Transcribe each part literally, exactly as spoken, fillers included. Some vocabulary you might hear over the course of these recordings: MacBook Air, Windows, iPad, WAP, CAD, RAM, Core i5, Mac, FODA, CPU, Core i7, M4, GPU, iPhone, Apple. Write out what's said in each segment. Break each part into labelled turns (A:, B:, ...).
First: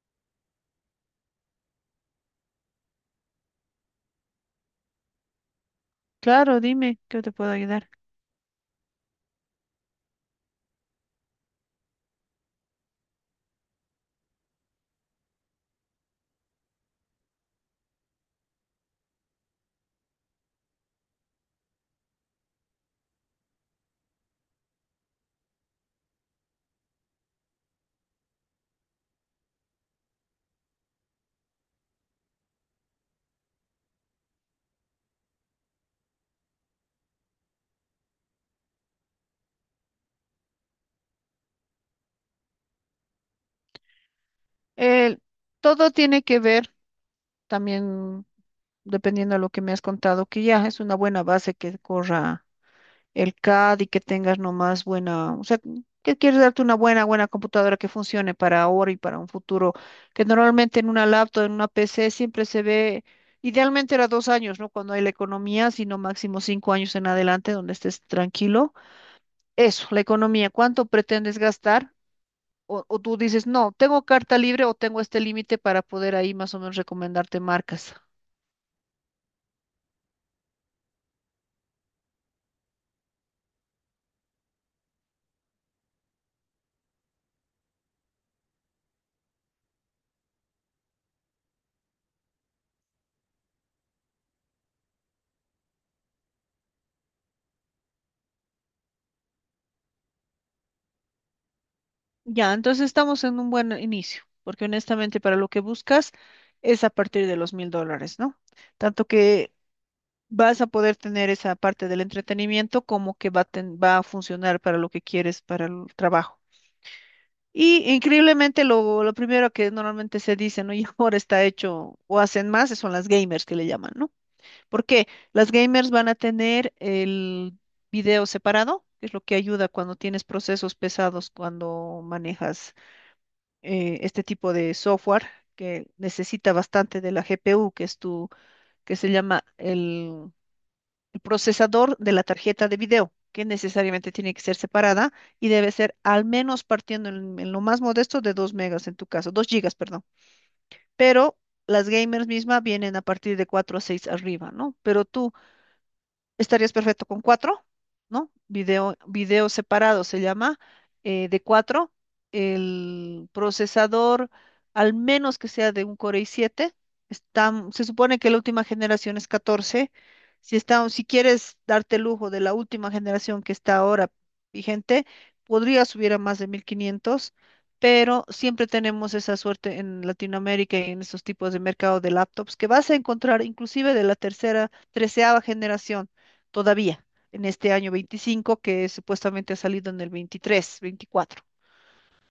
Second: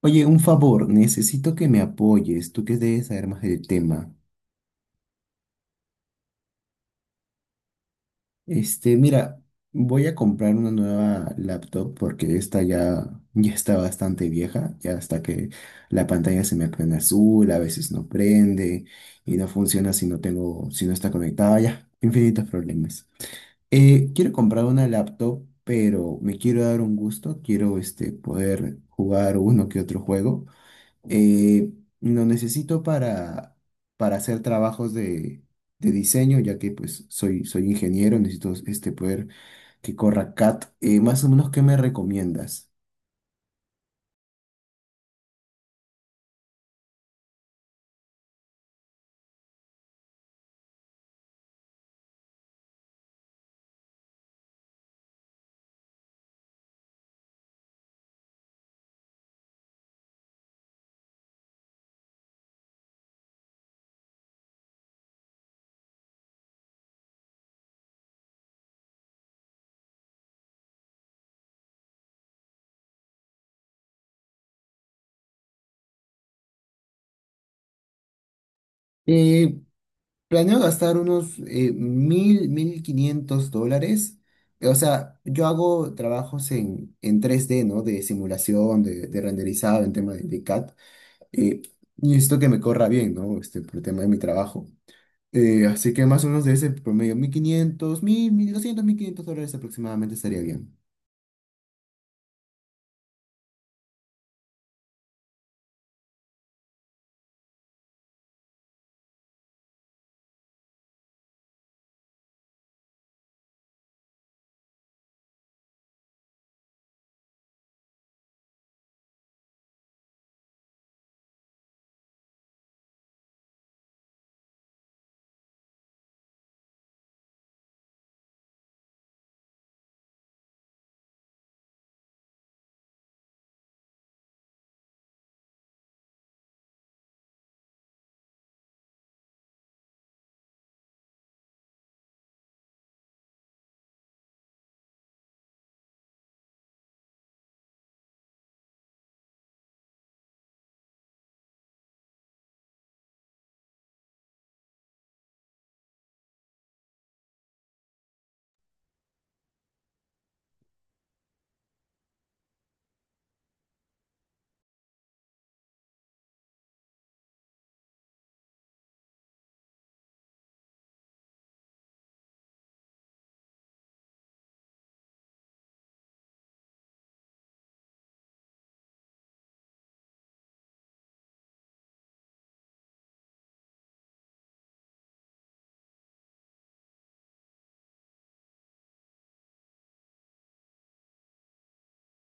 A: Oye, un favor, necesito que me apoyes, tú que debes saber más del tema.
B: Claro, dime, ¿qué te puedo ayudar?
A: Este, mira, voy a comprar una nueva laptop porque esta ya, ya está bastante vieja, ya hasta que la pantalla se me prende azul, a veces no prende y no funciona si no tengo, si no está conectada, ya, infinitos problemas. Eh, quiero comprar una laptop, pero me quiero dar un gusto, quiero este, poder jugar uno que otro juego. Eh, lo necesito para, para hacer trabajos de, de diseño, ya que pues soy, soy ingeniero, necesito este poder que corra C A D. Eh, más o menos, ¿qué me recomiendas?
B: El- Todo tiene que ver también, dependiendo de lo que me has contado, que ya es una buena base que corra el CAD y que tengas nomás buena, o sea, que quieres darte una buena, buena computadora que funcione para ahora y para un futuro, que normalmente en una laptop, en una p c siempre se ve, idealmente era dos años, ¿no? Cuando hay la economía, sino máximo cinco años en adelante donde estés tranquilo. Eso, la economía, ¿cuánto pretendes gastar? O, o tú dices, no, tengo carta libre o tengo este límite para poder ahí más o menos recomendarte marcas.
A: Eh, planeo gastar unos eh, mil, mil quinientos dólares. Eh, O sea, yo hago trabajos en, en tres d, ¿no? De simulación, de, de renderizado, en tema de, de C A D. Eh, necesito que me corra bien, ¿no? Este, por el tema de mi trabajo. Eh, así que más o menos de ese promedio, mil mil quinientos mil mil doscientos mil quinientos dólares aproximadamente estaría bien.
B: Ya, entonces estamos en un buen inicio, porque honestamente para lo que buscas es a partir de los mil dólares, ¿no? Tanto que vas a poder tener esa parte del entretenimiento como que va a, ten- va a funcionar para lo que quieres, para el trabajo. Y increíblemente lo, lo primero que normalmente se dice, ¿no? Y ahora está hecho o hacen más, son las gamers que le llaman, ¿no? Porque las gamers van a tener el video separado, que es lo que ayuda cuando tienes procesos pesados, cuando manejas eh, este tipo de software que necesita bastante de la g p u, que es tu, que se llama el, el procesador de la tarjeta de video, que necesariamente tiene que ser separada y debe ser al menos partiendo en, en lo más modesto de dos megas en tu caso, dos gigas, perdón. Pero las gamers mismas vienen a partir de cuatro a seis arriba, ¿no? Pero tú estarías perfecto con cuatro, ¿no? Video, video separado se llama, eh, de cuatro. El procesador, al menos que sea de un Core i siete, está, se supone que la última generación es catorce. Si, está, si quieres darte el lujo de la última generación que está ahora vigente, podría subir a más de mil quinientos, pero siempre tenemos esa suerte en Latinoamérica y en esos tipos de mercado de laptops que vas a encontrar inclusive de la tercera, treceava generación todavía en este año veinticinco que supuestamente ha salido en el veintitrés veinticuatro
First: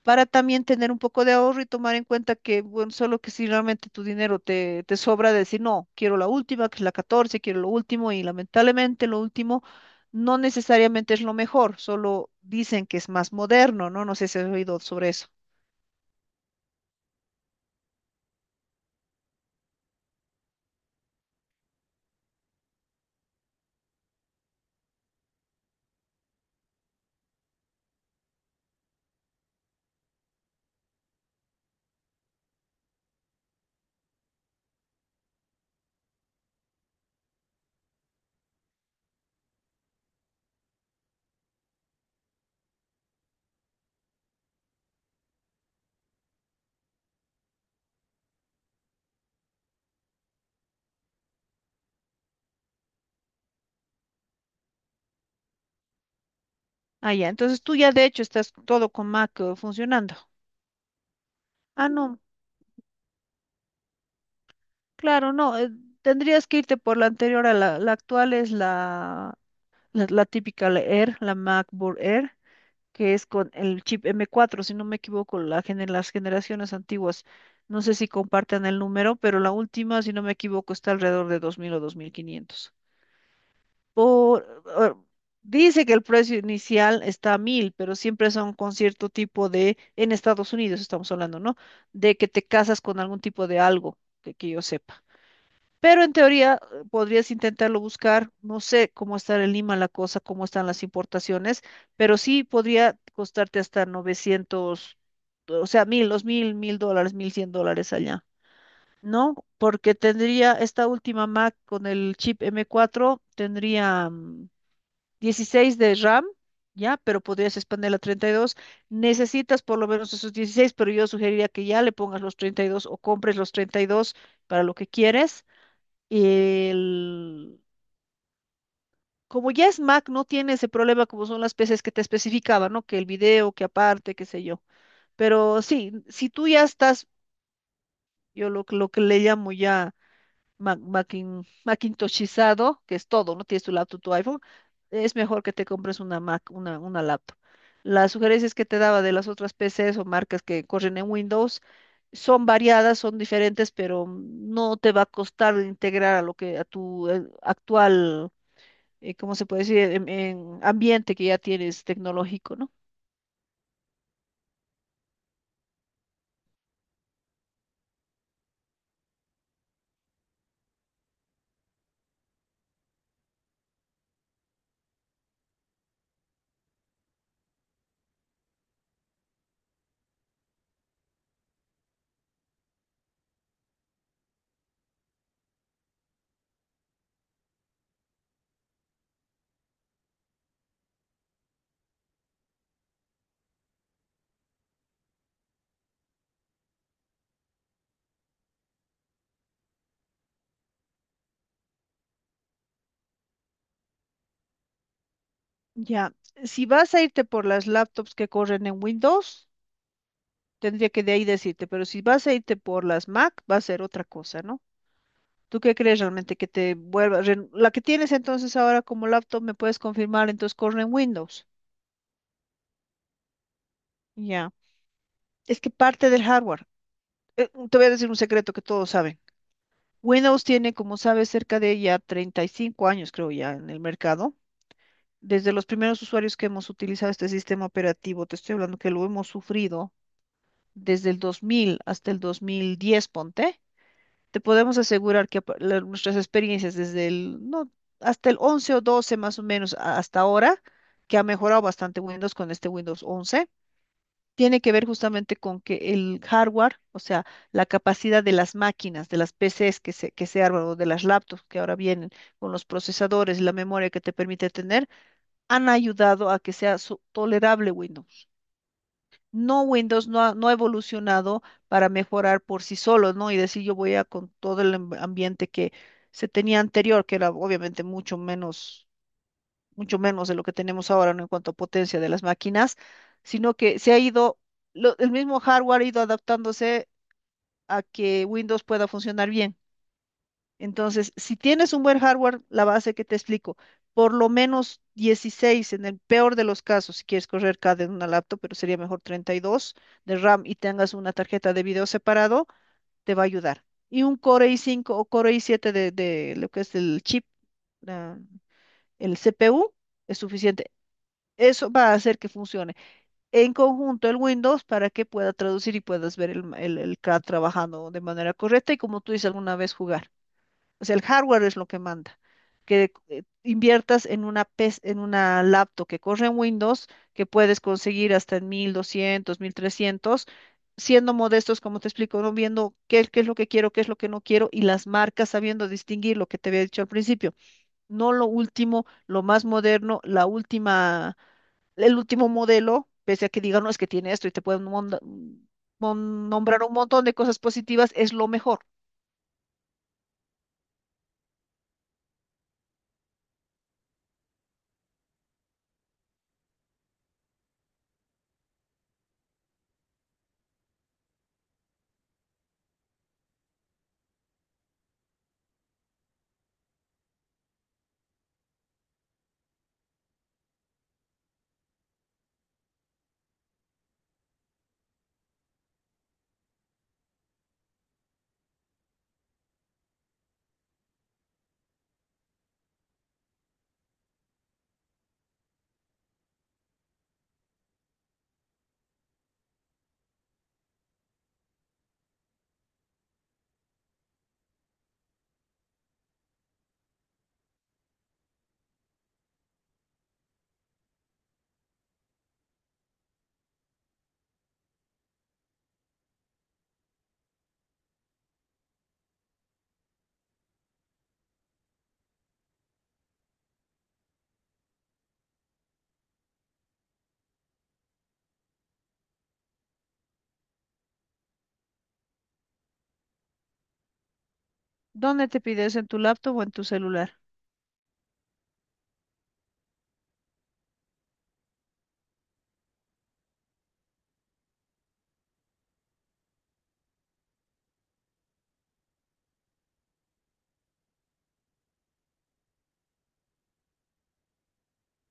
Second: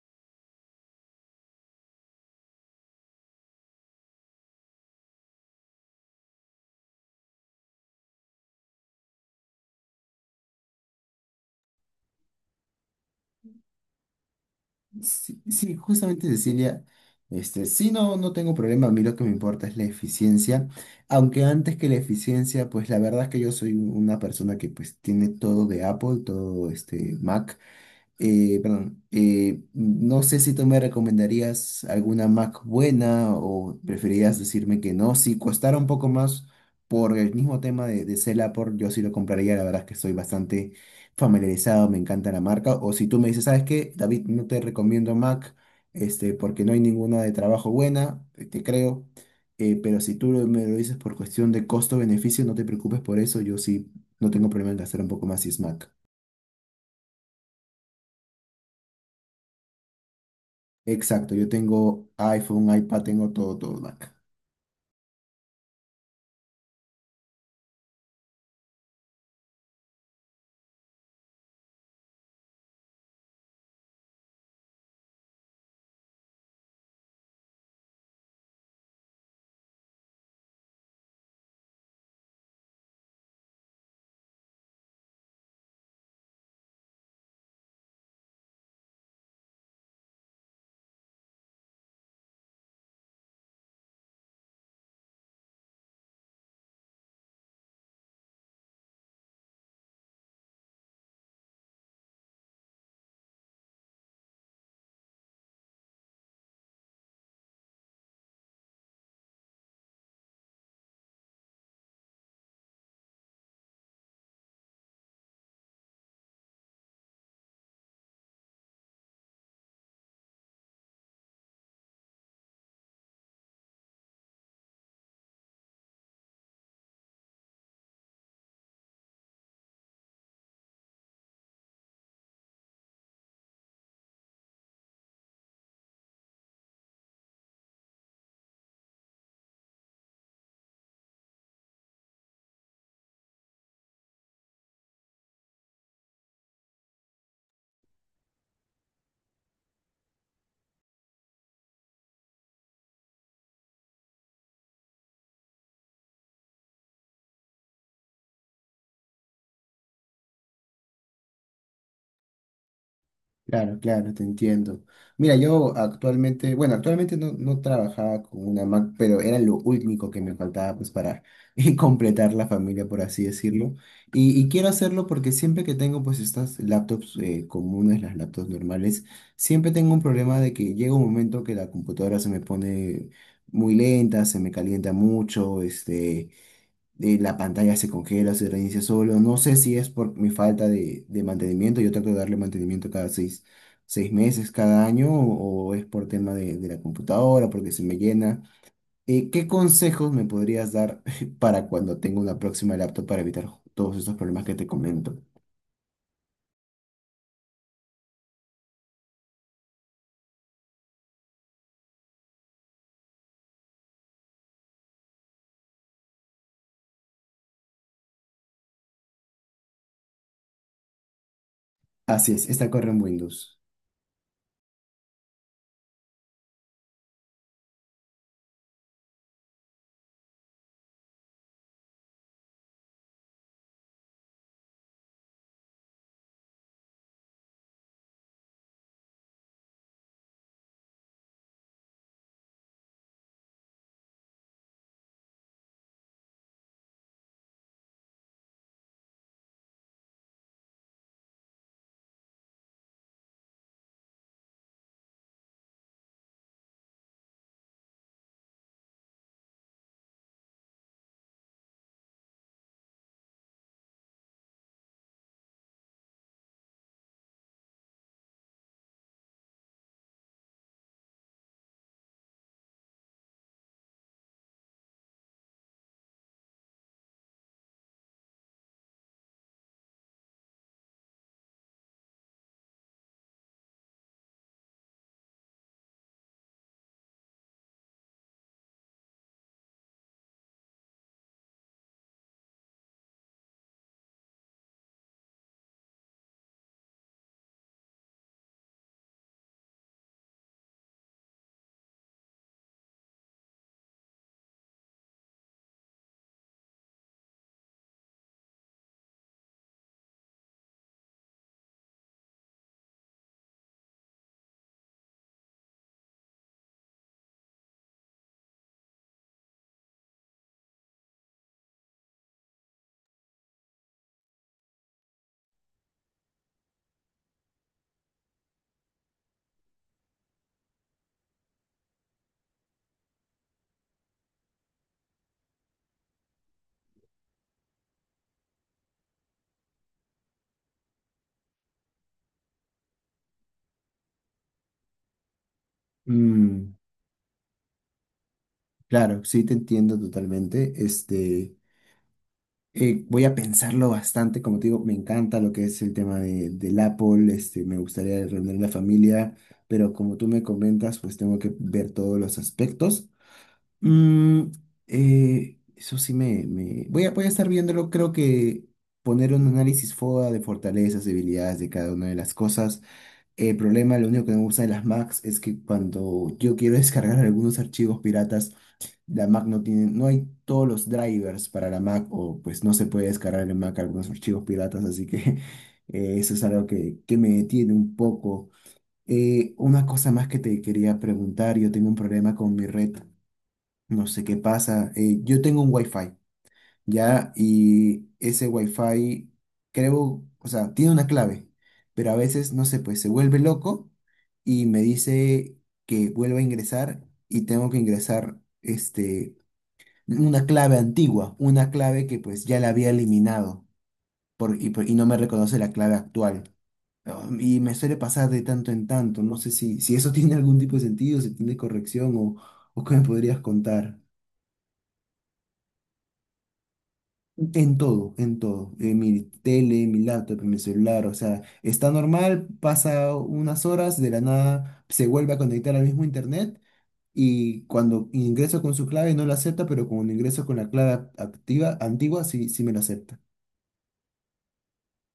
B: para también tener un poco de ahorro y tomar en cuenta que, bueno, solo que si realmente tu dinero te, te sobra, decir, no, quiero la última, que es la catorce, quiero lo último, y lamentablemente lo último no necesariamente es lo mejor, solo dicen que es más moderno, ¿no? No sé si has oído sobre eso.
A: Sí, sí, justamente Cecilia, este, sí, no, no tengo problema. A mí lo que me importa es la eficiencia, aunque antes que la eficiencia, pues la verdad es que yo soy un- una persona que pues tiene todo de Apple, todo este Mac. Eh, perdón, eh, no sé si tú me recomendarías alguna Mac buena o preferirías decirme que no. Si costara un poco más por el mismo tema de, de ser Apple, yo sí lo compraría. La verdad es que estoy bastante familiarizado, me encanta la marca. O si tú me dices, ¿sabes qué? David, no te recomiendo Mac, este, porque no hay ninguna de trabajo buena, eh, te creo. Eh, pero si tú lo- me lo dices por cuestión de costo-beneficio, no te preocupes por eso. Yo sí no tengo problema en gastar un poco más si es Mac.
B: Ah, ya, entonces tú ya de hecho estás todo con Mac eh, funcionando.
A: Exacto, yo
B: Ah,
A: tengo
B: no,
A: iPhone, iPad, tengo todo, todo Mac.
B: claro, no, eh, tendrías que irte por la anterior a la, la actual, es la la, la típica, la Air, la MacBook Air, que es con el chip m cuatro, si no me equivoco, la gener- las generaciones antiguas. No sé si compartan el número, pero la última, si no me equivoco, está alrededor de dos mil o dos mil quinientos. Por, eh, Dice que el precio inicial está a mil, pero siempre son con cierto tipo de, en Estados Unidos estamos hablando, ¿no? De que te casas con algún tipo de algo, que, que yo sepa. Pero en teoría eh, podrías intentarlo buscar, no sé cómo está en Lima la cosa, cómo están las importaciones, pero sí podría costarte hasta novecientos, o sea, mil, dos mil, mil dólares, mil cien dólares allá, ¿no? Porque tendría esta última Mac con el chip m cuatro, tendría mm, dieciséis de RAM, ya, pero podrías expandirla a treinta y dos. Necesitas por lo menos esos dieciséis, pero yo sugeriría que ya le pongas los treinta y dos o compres los treinta y dos para lo que quieres el, como ya es Mac, no tiene ese problema como son las p cs que te especificaba, ¿no? Que el video, que aparte, qué sé yo. Pero sí, si tú ya estás, yo lo, que- lo que le llamo ya Mac maquin- Macintoshizado, que es todo, ¿no? Tienes tu laptop, tu iPhone, es mejor que te compres una Mac, una, una laptop. Las sugerencias que te daba de las otras p cs o marcas que corren en Windows son variadas, son diferentes, pero no te va a costar integrar a lo que a tu eh, actual eh, ¿cómo se puede decir? En, en ambiente que ya tienes tecnológico, ¿no?
A: Claro, claro, te entiendo. Mira, yo actualmente, bueno, actualmente no, no trabajaba con una Mac, pero era lo único que me faltaba pues para completar la familia, por así decirlo. Y, y quiero hacerlo porque siempre que tengo pues estas laptops eh, comunes, las laptops normales, siempre tengo un problema de que llega un momento que la computadora se me pone muy lenta, se me calienta mucho, este... eh, la pantalla se congela, se reinicia solo. No sé si es por mi falta de, de mantenimiento. Yo trato de darle mantenimiento cada seis, seis meses, cada año, o, o es por tema de, de la computadora, porque se me llena. Eh, ¿qué consejos me podrías dar para cuando tenga una próxima laptop para evitar ju- todos estos problemas que te comento?
B: Ya, si vas a irte por las laptops que corren en Windows, tendría que de ahí decirte, pero si vas a irte por las Mac, va a ser otra cosa, ¿no? ¿Tú qué crees realmente que te vuelva? ren- La que tienes entonces ahora como laptop, ¿me puedes confirmar? Entonces corre en Windows.
A: Así es, esta corre en Windows.
B: Ya. Es que parte del hardware. Eh, te voy a decir un secreto que todos saben. Windows tiene, como sabes, cerca de ya treinta y cinco años, creo ya, en el mercado. Desde los primeros usuarios que hemos utilizado este sistema operativo, te estoy hablando que lo hemos sufrido desde el dos mil hasta el dos mil diez, ponte, te podemos asegurar que apa- la- nuestras experiencias desde el, no, hasta el once o doce más o menos a- hasta ahora, que ha mejorado bastante Windows con este Windows once, tiene que ver justamente con que el hardware, o sea, la capacidad de las máquinas, de las p cs que se, que se arman o de las laptops que ahora vienen con los procesadores y la memoria que te permite tener, han ayudado a que sea su- tolerable Windows. No, Windows no ha, no ha evolucionado para mejorar por sí solo, ¿no? Y decir yo voy a con todo el amb- ambiente que se tenía anterior, que era obviamente mucho menos, mucho menos de lo que tenemos ahora, ¿no? En cuanto a potencia de las máquinas, sino que se ha ido, lo- el mismo hardware ha ido adaptándose a que Windows pueda funcionar bien. Entonces, si tienes un buen hardware, la base que te explico, por lo menos dieciséis en el peor de los casos, si quieres correr CAD en una laptop, pero sería mejor treinta y dos de RAM y tengas una tarjeta de video separado, te va a ayudar. Y un Core i cinco o Core i siete de, de lo que es el chip, la- el c p u, es suficiente. Eso va a hacer que funcione en conjunto el Windows para que pueda traducir y puedas ver el, el, el CAD trabajando de manera correcta y como tú dices alguna vez jugar. O sea, el hardware es lo que manda. Que eh, inviertas en una, pes- en una laptop que corre en Windows, que puedes conseguir hasta en mil doscientos mil trescientos siendo modestos, como te explico, no viendo qué, qué es lo que quiero, qué es lo que no quiero, y las marcas sabiendo distinguir lo que te había dicho al principio. No lo último, lo más moderno, la última, el último modelo, pese a que digan, no, es que tiene esto y te pueden monda- mon- nombrar
A: Mm,
B: un montón de cosas positivas, es lo mejor.
A: claro, sí te entiendo totalmente. Este. Eh, voy a pensarlo bastante, como te digo, me encanta lo que es el tema de, del Apple. Este, me gustaría reunir la familia, pero como tú me comentas, pues tengo que ver todos los aspectos. Mm, eh, Eso sí me, me- Voy a, voy a estar viéndolo. Creo que poner un análisis FODA de fortalezas, debilidades de cada una de las cosas. El problema, lo único que me gusta de las Macs es que cuando yo quiero descargar algunos archivos piratas, la Mac no tiene, no hay todos los drivers para la Mac o pues no se puede descargar en Mac algunos archivos piratas, así que eh, eso es algo que, que me detiene un poco. Eh, una cosa más que te quería preguntar: yo tengo un problema con mi red, no sé qué pasa. Eh, yo tengo un Wi-Fi, ¿ya? Y ese Wi-Fi creo, o sea, tiene una clave, pero a veces, no sé, pues se vuelve loco y me dice que vuelva a ingresar y tengo que ingresar este una clave antigua, una clave que pues ya la había eliminado por, y, por- y no me reconoce la clave actual. Um, Y me suele pasar de tanto en tanto. No sé si, si eso tiene algún tipo de sentido, si tiene corrección o, o qué me podrías contar.
B: ¿Dónde te pides? ¿En tu laptop o en tu celular?
A: En todo, en todo. En mi tele, en mi laptop, en mi celular. O sea, está normal, pasa unas horas, de la nada se vuelve a conectar al mismo internet. Y cuando ingreso con su clave no la acepta, pero cuando ingreso con la clave act- activa, antigua, sí, sí me la acepta.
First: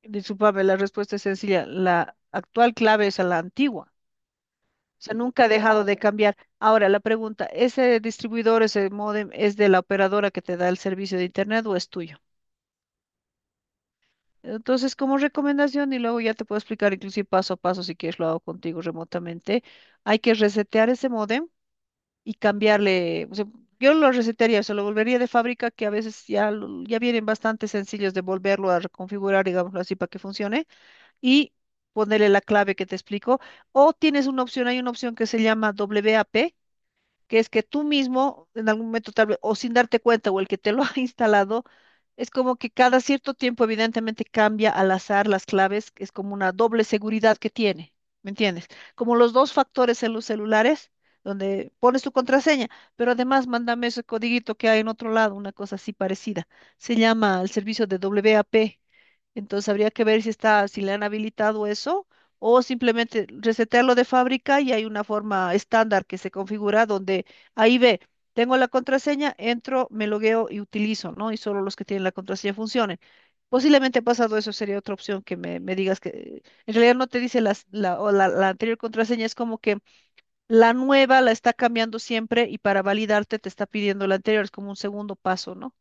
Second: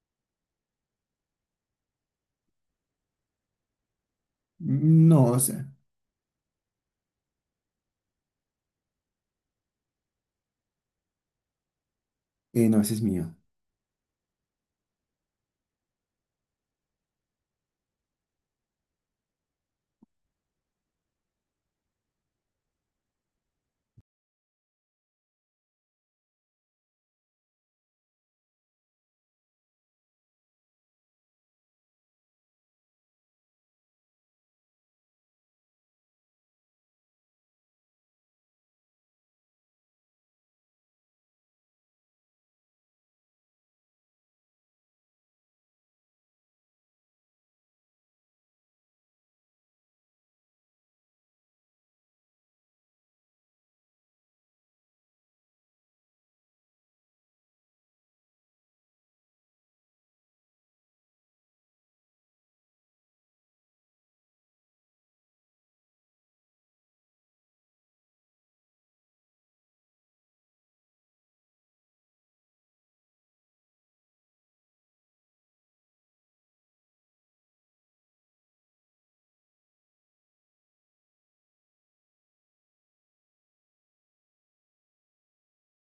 B: Discúlpame, la respuesta es sencilla. La actual clave es a la antigua. O sea,
A: No, o
B: nunca ha
A: sea,
B: dejado de cambiar. Ahora, la pregunta, ¿ese distribuidor, ese módem, es de la operadora que te da el servicio de internet o es tuyo?
A: eh, no, ese es mío.
B: Entonces, como recomendación, y luego ya te puedo explicar inclusive paso a paso, si quieres lo hago contigo remotamente, hay que resetear ese módem y cambiarle, o sea, yo lo resetearía, o sea, lo volvería de fábrica, que a veces ya, lo- ya vienen bastante sencillos de volverlo a reconfigurar, digámoslo así, para que funcione y ponerle la clave que te explico. O tienes una opción, hay una opción que se llama WAP, que es que tú mismo, en algún momento tal vez, o sin darte cuenta, o el que te lo ha instalado, es como que cada cierto tiempo, evidentemente, cambia al azar las claves, que es como una doble seguridad que tiene, ¿me entiendes? Como los dos factores en los celulares, donde pones tu contraseña, pero además mándame ese codiguito que hay en otro lado, una cosa así parecida. Se llama el servicio de WAP. Entonces habría que ver si está, si le han habilitado eso o simplemente resetearlo de fábrica y hay una forma estándar que se configura donde ahí ve, tengo la contraseña, entro, me logueo y utilizo, ¿no? Y solo los que tienen la contraseña funcionen. Posiblemente ha pasado eso, sería otra opción que me, me digas que en realidad no te dice las- la, o la, la anterior contraseña, es como que la nueva la está cambiando siempre y para validarte te está pidiendo la anterior, es como un segundo paso, ¿no?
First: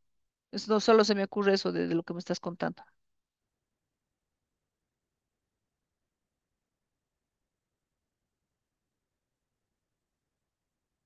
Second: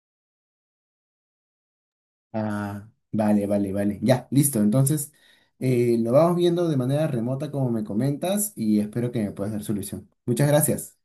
B: Es- no solo se me ocurre eso de de lo que me estás contando.
A: Ah, vale, vale, vale. Ya, listo. Entonces, eh, lo vamos viendo de manera remota como me comentas y espero que me puedas dar solución. Muchas gracias.